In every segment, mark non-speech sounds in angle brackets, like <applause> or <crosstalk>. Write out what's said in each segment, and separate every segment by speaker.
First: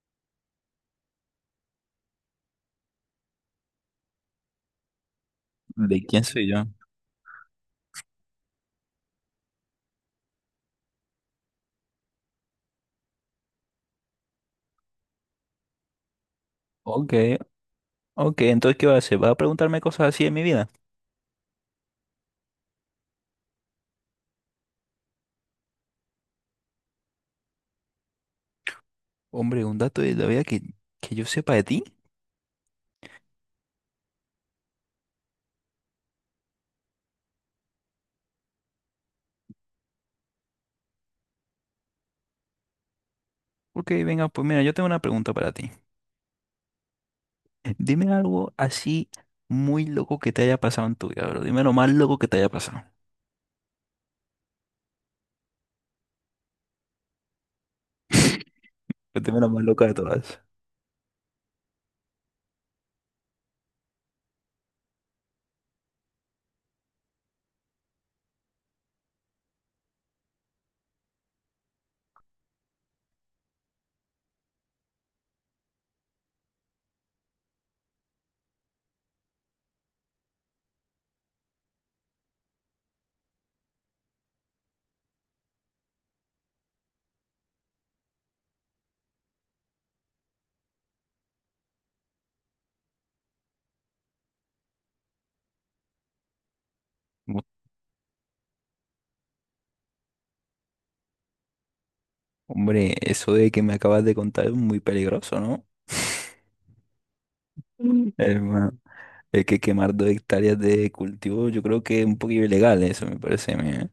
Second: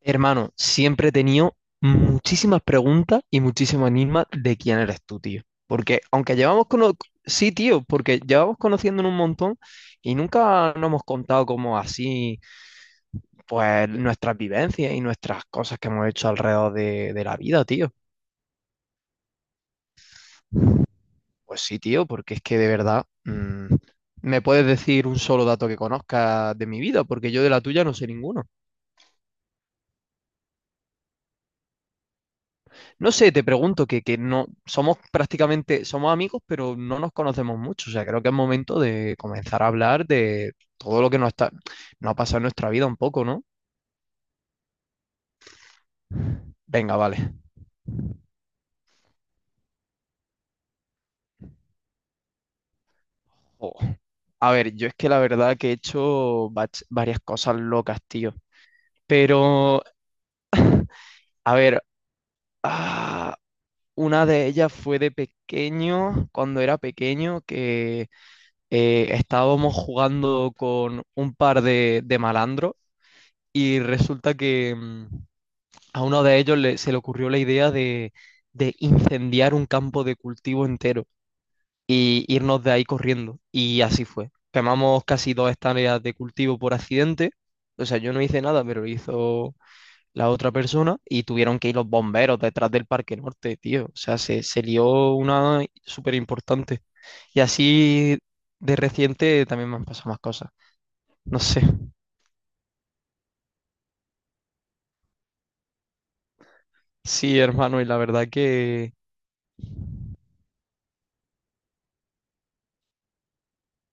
Speaker 1: Hermano, siempre he tenido muchísimas preguntas y muchísimo enigmas de quién eres tú, tío. Porque
Speaker 2: ¿De quién
Speaker 1: aunque
Speaker 2: soy yo?
Speaker 1: llevamos cono... Sí, tío, porque llevamos conociéndonos un montón y nunca nos hemos contado como así, pues nuestras vivencias y nuestras cosas que hemos hecho alrededor de,
Speaker 2: Ok,
Speaker 1: de la vida, tío.
Speaker 2: ok, entonces ¿qué vas a hacer? ¿Vas a preguntarme cosas así de mi vida?
Speaker 1: Pues sí, tío, porque es que de verdad, me puedes decir un solo dato que conozcas de mi vida, porque yo de la tuya no sé ninguno.
Speaker 2: Hombre, un dato de la vida que yo sepa de ti.
Speaker 1: No sé, te pregunto que no somos prácticamente, somos amigos, pero no nos conocemos mucho. O sea, creo que es momento de comenzar a hablar de todo lo que nos ha pasado en nuestra vida un poco, ¿no?
Speaker 2: Ok, venga, pues mira, yo tengo una pregunta para ti.
Speaker 1: Venga, vale.
Speaker 2: Dime algo así muy loco que te haya pasado en tu vida, bro. Dime lo más loco que te haya pasado.
Speaker 1: Jo, a ver, yo es que la verdad que he hecho varias cosas locas, tío.
Speaker 2: <laughs> Dime lo más
Speaker 1: Pero,
Speaker 2: loca de todas.
Speaker 1: a ver, ah, una de ellas fue de pequeño, cuando era pequeño, que estábamos jugando con un par de malandros y resulta que a uno de ellos se le ocurrió la idea de incendiar un campo de cultivo entero y irnos de ahí corriendo. Y así fue. Quemamos casi dos hectáreas de cultivo por accidente. O sea, yo no hice nada, pero lo hizo la otra persona y tuvieron que ir los bomberos detrás del Parque Norte, tío. O sea, se lió una súper importante. Y
Speaker 2: Mu-
Speaker 1: así de reciente también me han pasado más cosas. No sé.
Speaker 2: Hombre, eso de que me acabas de contar es muy peligroso, ¿no?
Speaker 1: Sí, hermano, y la verdad
Speaker 2: Hermano,
Speaker 1: que
Speaker 2: es que quemar 2 hectáreas de cultivo yo creo que es un poquito ilegal, eso me parece a mí, ¿eh?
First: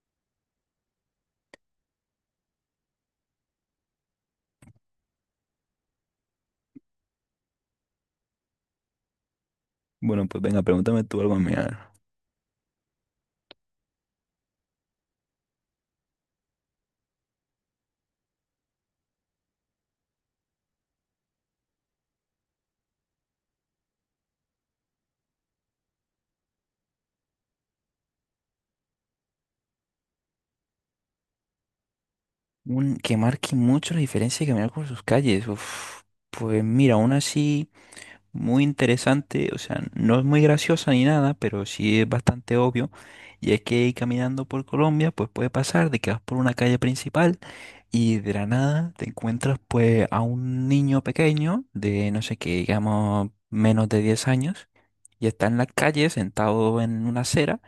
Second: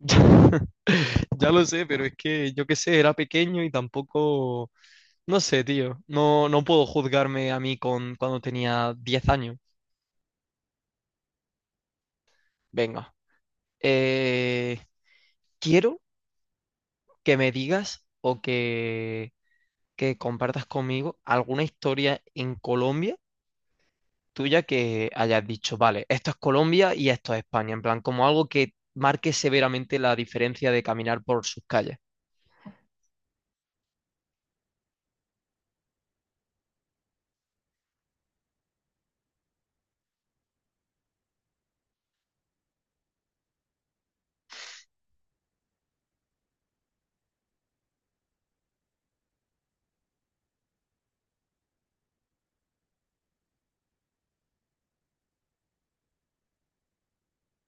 Speaker 1: <laughs> ya, lo sé, pero es que yo qué sé, era pequeño y tampoco, no sé, tío, no puedo juzgarme a mí con cuando tenía 10 años.
Speaker 2: Bueno, pues venga, pregúntame tú algo a mí, a ver.
Speaker 1: Venga, eh, quiero que me digas o que compartas conmigo alguna historia en Colombia tuya que hayas dicho, vale, esto es Colombia y esto es España, en plan, como algo que marque severamente la diferencia de caminar por sus calles.
Speaker 2: Que marque mucho la diferencia de caminar por sus calles. Uf, pues mira, aún así, muy interesante. O sea, no es muy graciosa ni nada, pero sí es bastante obvio. Y es que caminando por Colombia, pues puede pasar de que vas por una calle principal y de la nada te encuentras pues a un niño pequeño de, no sé qué, digamos, menos de 10 años, y está en la calle sentado en una acera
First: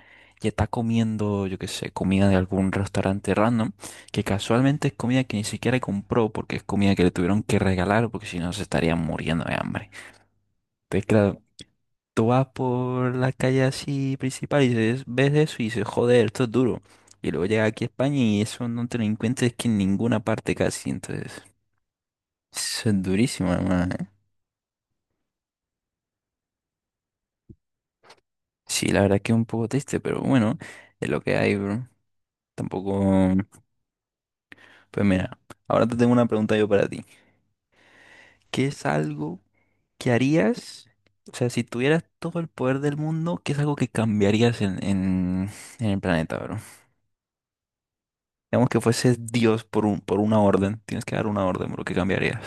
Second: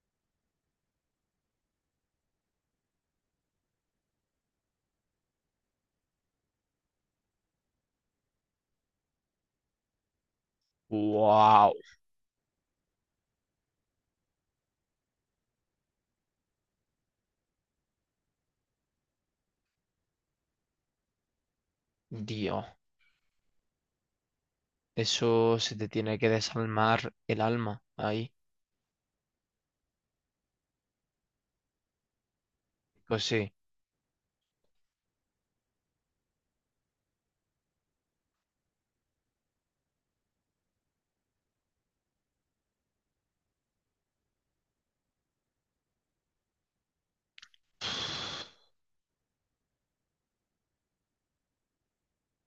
Speaker 2: y está comiendo, yo qué sé, comida de algún restaurante random, que casualmente es comida que ni siquiera compró porque es comida que le tuvieron que regalar porque si no se estarían muriendo de hambre. Entonces, claro,
Speaker 1: Wow,
Speaker 2: tú vas por la calle así principal y dices- ves eso y dices, joder, esto es duro. Y luego llega aquí a España y eso no te lo encuentras que en ninguna parte casi, entonces...
Speaker 1: dios.
Speaker 2: Eso es durísimo, hermano, ¿eh?
Speaker 1: Eso se te tiene que desalmar el alma ahí.
Speaker 2: Sí, la verdad que es un poco triste, pero bueno, es lo que hay, bro.
Speaker 1: Pues
Speaker 2: Tampoco.
Speaker 1: sí.
Speaker 2: Pues mira, ahora te tengo una pregunta yo para ti. ¿Qué es algo que harías? O sea, si tuvieras todo el poder del mundo, ¿qué es algo que cambiarías en el planeta, bro? Digamos que fueses Dios por un, por una orden. Tienes que dar una orden, bro. ¿Qué cambiarías?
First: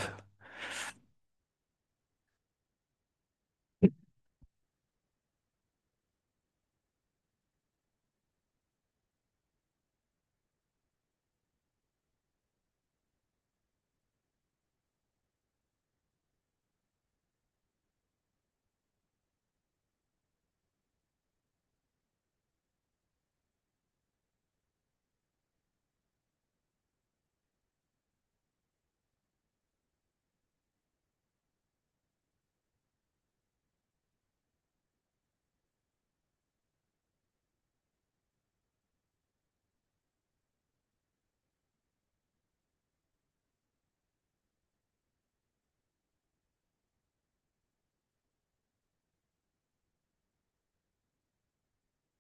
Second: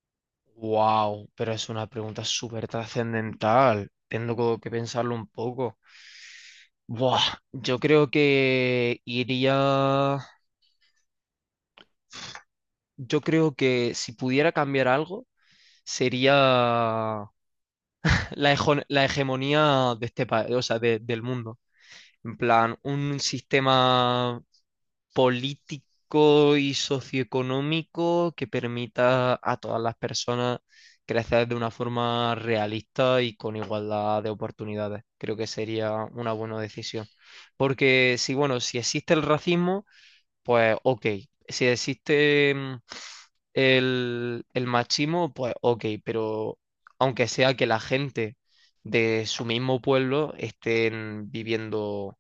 Speaker 1: Wow, pero es una pregunta súper trascendental. Tengo como que pensarlo un poco. Buah, yo creo que iría. Yo creo que si pudiera cambiar algo, sería <laughs> la hegemonía de este país, o sea, del mundo. En plan, un sistema político y socioeconómico que permita a todas las personas crecer de una forma realista y con igualdad de oportunidades. Creo que sería una buena decisión. Porque si, bueno, si existe el racismo, pues ok. Si existe el machismo, pues ok, pero aunque sea que la gente de su mismo pueblo estén viviendo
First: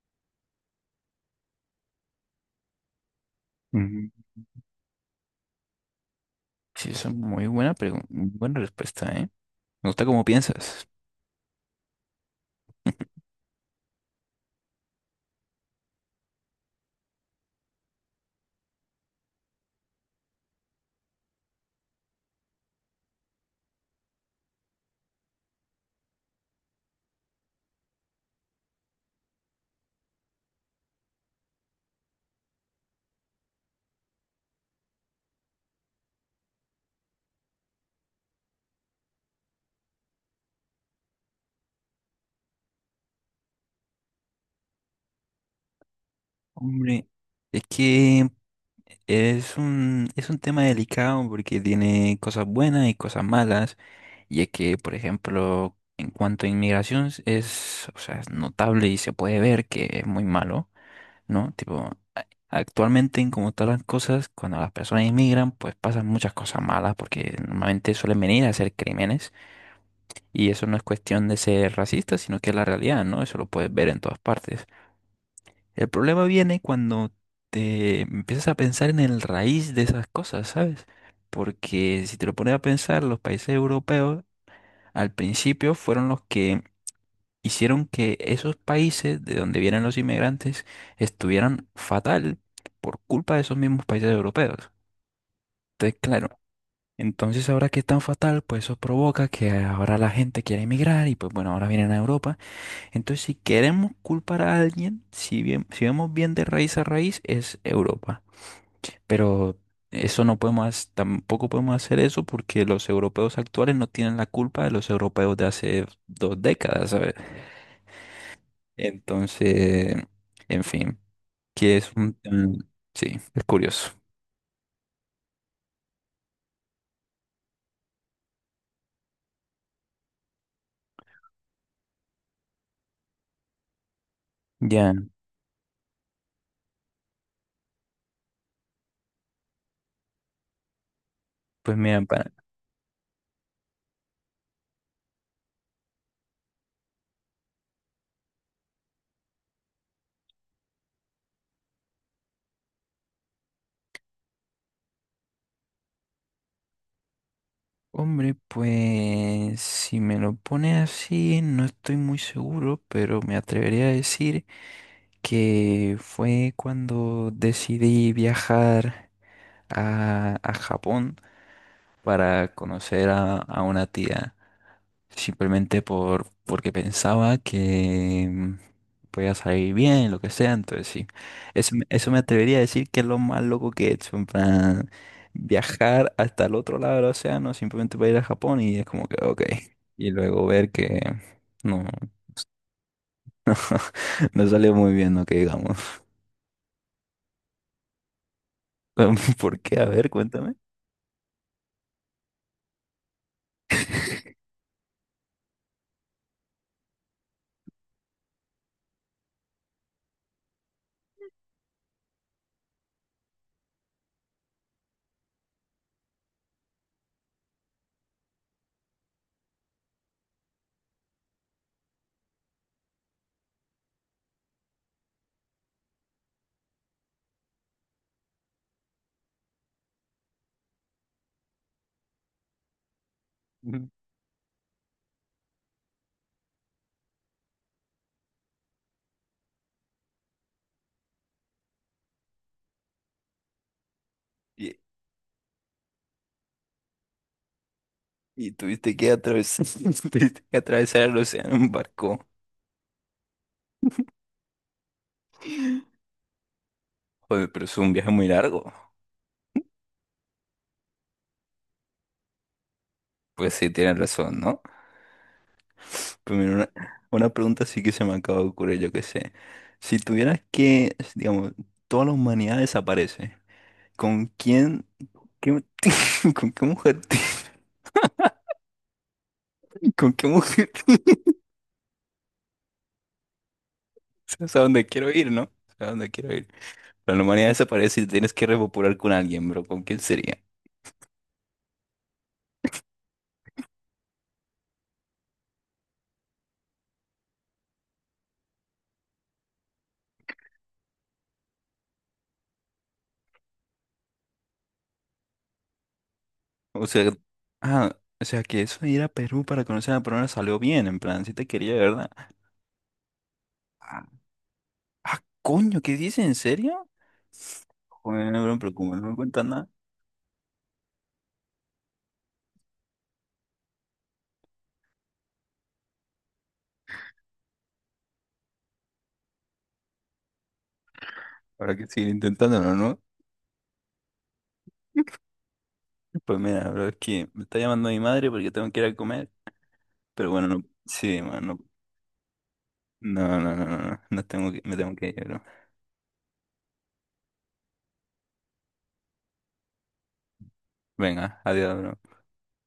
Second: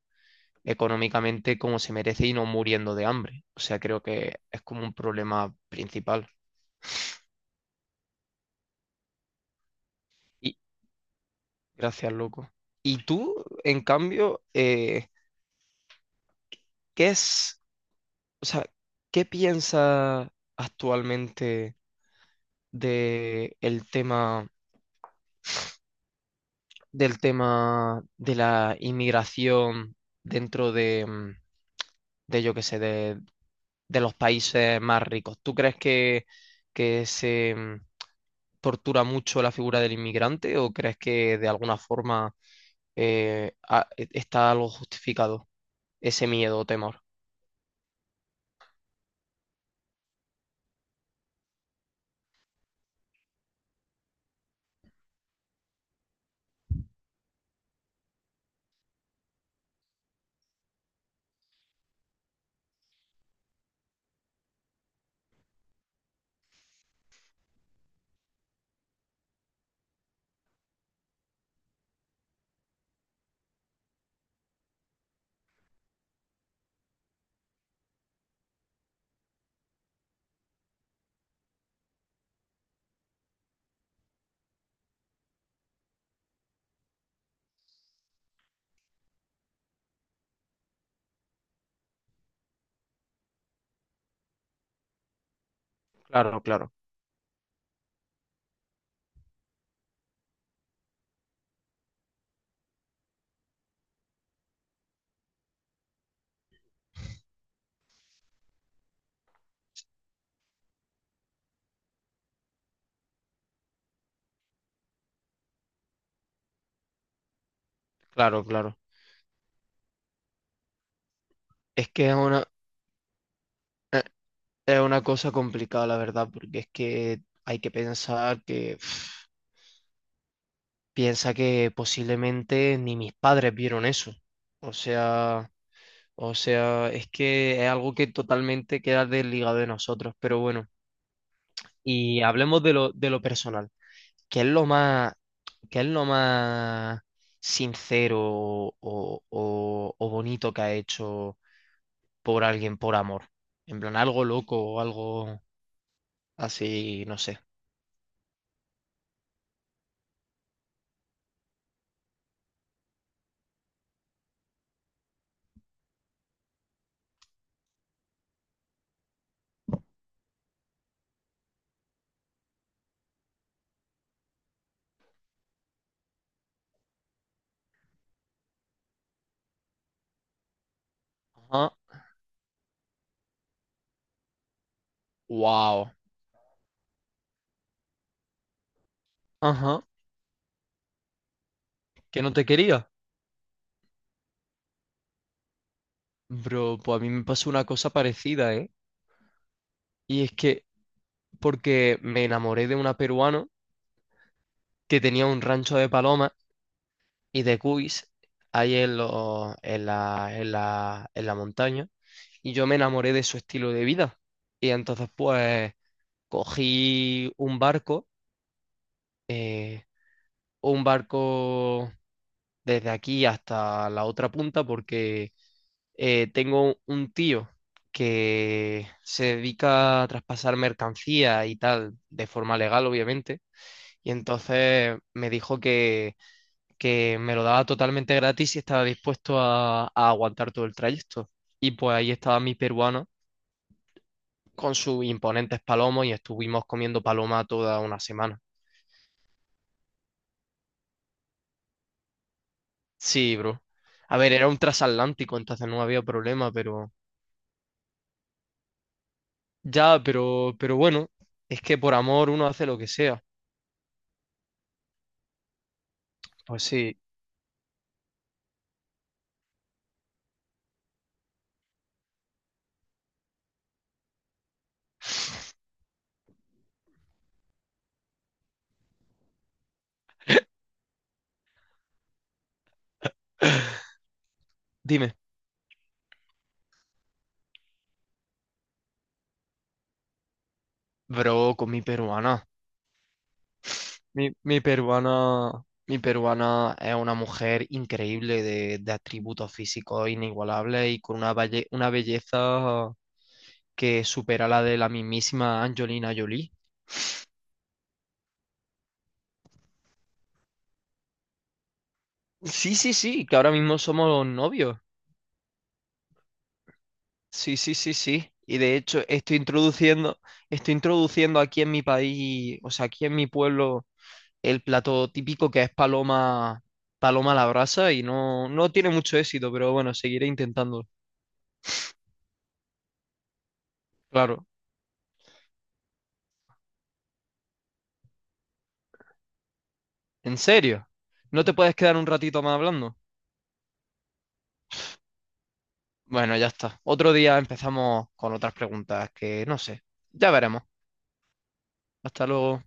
Speaker 1: económicamente como se merece y no muriendo de hambre. O sea, creo
Speaker 2: Ujú.
Speaker 1: que es como un problema principal.
Speaker 2: Sí, esa es muy buena pregunta, buena respuesta, ¿eh? Me gusta cómo
Speaker 1: Y
Speaker 2: piensas.
Speaker 1: gracias, loco. Y tú, en cambio, ¿qué es, o sea, qué piensas actualmente de del tema de la inmigración dentro de, de yo qué sé, de los países más ricos? ¿Tú crees que se, tortura mucho la figura del inmigrante o crees que de alguna forma está algo justificado ese miedo o temor?
Speaker 2: Hombre, es que es un, es un tema delicado porque tiene cosas buenas y cosas malas, y es que, por ejemplo, en cuanto a inmigración es, o sea, es notable y se puede ver que es muy malo, ¿no? Tipo, actualmente en como están las cosas, cuando las personas inmigran, pues pasan muchas cosas malas porque normalmente suelen venir a hacer crímenes, y eso no es cuestión de ser racista, sino que es la realidad, ¿no? Eso lo puedes ver en todas partes. El problema viene cuando te empiezas a pensar en el raíz de esas cosas, ¿sabes? Porque si te lo pones a pensar, los países europeos al principio fueron los que hicieron que esos países de donde vienen los inmigrantes estuvieran fatal por culpa de esos mismos países europeos. Entonces, claro,
Speaker 1: Claro, claro,
Speaker 2: entonces ahora que están fatal, pues eso provoca que ahora la gente quiera emigrar y pues bueno, ahora vienen a Europa, entonces, si queremos culpar a alguien, si bien, si vemos bien de raíz a raíz, es Europa. Pero eso no podemos, tampoco podemos hacer eso porque los europeos actuales no tienen la culpa de los europeos de hace 2 décadas, ¿sabes?
Speaker 1: claro, claro.
Speaker 2: Entonces, en fin, que
Speaker 1: Es
Speaker 2: es
Speaker 1: que
Speaker 2: un... tema- Sí, es curioso.
Speaker 1: es una cosa complicada, la verdad, porque es que hay que pensar que <sniffs> pf, piensa que posiblemente ni mis padres vieron eso. O
Speaker 2: Ya,
Speaker 1: sea, o sea, es que es algo que totalmente queda desligado de nosotros, pero bueno.
Speaker 2: pues mira,
Speaker 1: Y
Speaker 2: para...
Speaker 1: hablemos de lo personal. ¿Qué es lo más, qué es lo más sincero o bonito que ha hecho por alguien por amor? En plan, algo loco o algo así, no sé.
Speaker 2: Hombre, pues si me lo pone así, no estoy muy seguro, pero me atrevería a decir que fue cuando decidí viajar a Japón para conocer a una tía, simplemente porque pensaba que podía salir bien, lo que sea, entonces sí,
Speaker 1: Ajá.
Speaker 2: eso, eso me atrevería a decir que es lo más loco que he hecho, en plan,
Speaker 1: Wow.
Speaker 2: viajar hasta el otro lado del océano simplemente para ir a Japón y es como que, ok,
Speaker 1: Ajá.
Speaker 2: y luego ver que no,
Speaker 1: ¿Que no te quería?
Speaker 2: <laughs> no salió muy bien, no que digamos.
Speaker 1: Bro, pues a mí me pasó una cosa parecida, ¿eh?
Speaker 2: <laughs> ¿Por qué? A ver,
Speaker 1: Y es
Speaker 2: cuéntame.
Speaker 1: que porque me enamoré de una peruana que tenía un rancho de palomas y de cuis ahí en en la montaña. Y yo me enamoré de su estilo de vida. Y entonces pues cogí un barco, eh, un barco desde aquí hasta la otra punta porque tengo un tío que se dedica a traspasar mercancía y tal, de forma legal, obviamente.
Speaker 2: Ujú.
Speaker 1: Y entonces me dijo que me lo daba totalmente gratis y estaba dispuesto a aguantar todo el trayecto. Y pues ahí estaba mi peruano con
Speaker 2: Y,
Speaker 1: sus imponentes palomos y estuvimos comiendo paloma toda una semana.
Speaker 2: y tuviste que atravesar, <laughs> tuviste que atravesar el océano en barco.
Speaker 1: Sí, bro. A ver, era un transatlántico, entonces no había problema, pero...
Speaker 2: Joder, pero es un viaje muy largo.
Speaker 1: Ya, pero bueno, es que por amor uno hace lo que sea.
Speaker 2: Pues sí, tienes razón, ¿no? Pero mira,
Speaker 1: Pues sí.
Speaker 2: una pregunta sí que se me acaba de ocurrir, yo qué sé. Si tuvieras que, digamos, toda la humanidad desaparece, ¿con quién, qué- <laughs> con qué mujer, te- <laughs> con qué mujer, te-
Speaker 1: <sighs> <laughs>
Speaker 2: <laughs> o a dónde quiero
Speaker 1: Dime,
Speaker 2: ir, ¿no? O a dónde quiero ir. Pero la humanidad desaparece y tienes que repopular con alguien, bro. ¿Con quién sería?
Speaker 1: bro, con mi peruana. Mi mi peruana es una mujer increíble de atributos físicos inigualables y con una, una belleza que supera la de la mismísima Angelina Jolie.
Speaker 2: O sea, ah, o sea que eso de ir a Perú para conocer a la persona salió bien, en plan, si te quería, ¿verdad?
Speaker 1: Sí, sí, sí, que ahora mismo
Speaker 2: Ah,
Speaker 1: somos novios.
Speaker 2: ah, coño, ¿qué dices? ¿En serio?
Speaker 1: Sí, sí, sí, sí.
Speaker 2: Joder, no,
Speaker 1: Y
Speaker 2: bro, pero
Speaker 1: de
Speaker 2: como
Speaker 1: hecho
Speaker 2: no me cuentan nada,
Speaker 1: estoy introduciendo aquí en mi país, o sea, aquí en mi pueblo, el plato típico que es paloma, paloma a la brasa y no, no tiene mucho éxito, pero bueno, seguiré intentando.
Speaker 2: habrá que seguir intentándolo, ¿no?
Speaker 1: Claro.
Speaker 2: Pues mira, bro, es que me está llamando mi madre porque tengo que ir a comer. Pero
Speaker 1: ¿En
Speaker 2: bueno, no,
Speaker 1: serio?
Speaker 2: sí,
Speaker 1: ¿No te
Speaker 2: mano,
Speaker 1: puedes quedar un ratito más hablando?
Speaker 2: no, no, no, no, no, no tengo que, me tengo que ir, bro.
Speaker 1: Bueno, ya está. Otro día empezamos con otras preguntas que no sé. Ya veremos.
Speaker 2: Venga, adiós, bro.
Speaker 1: Hasta luego.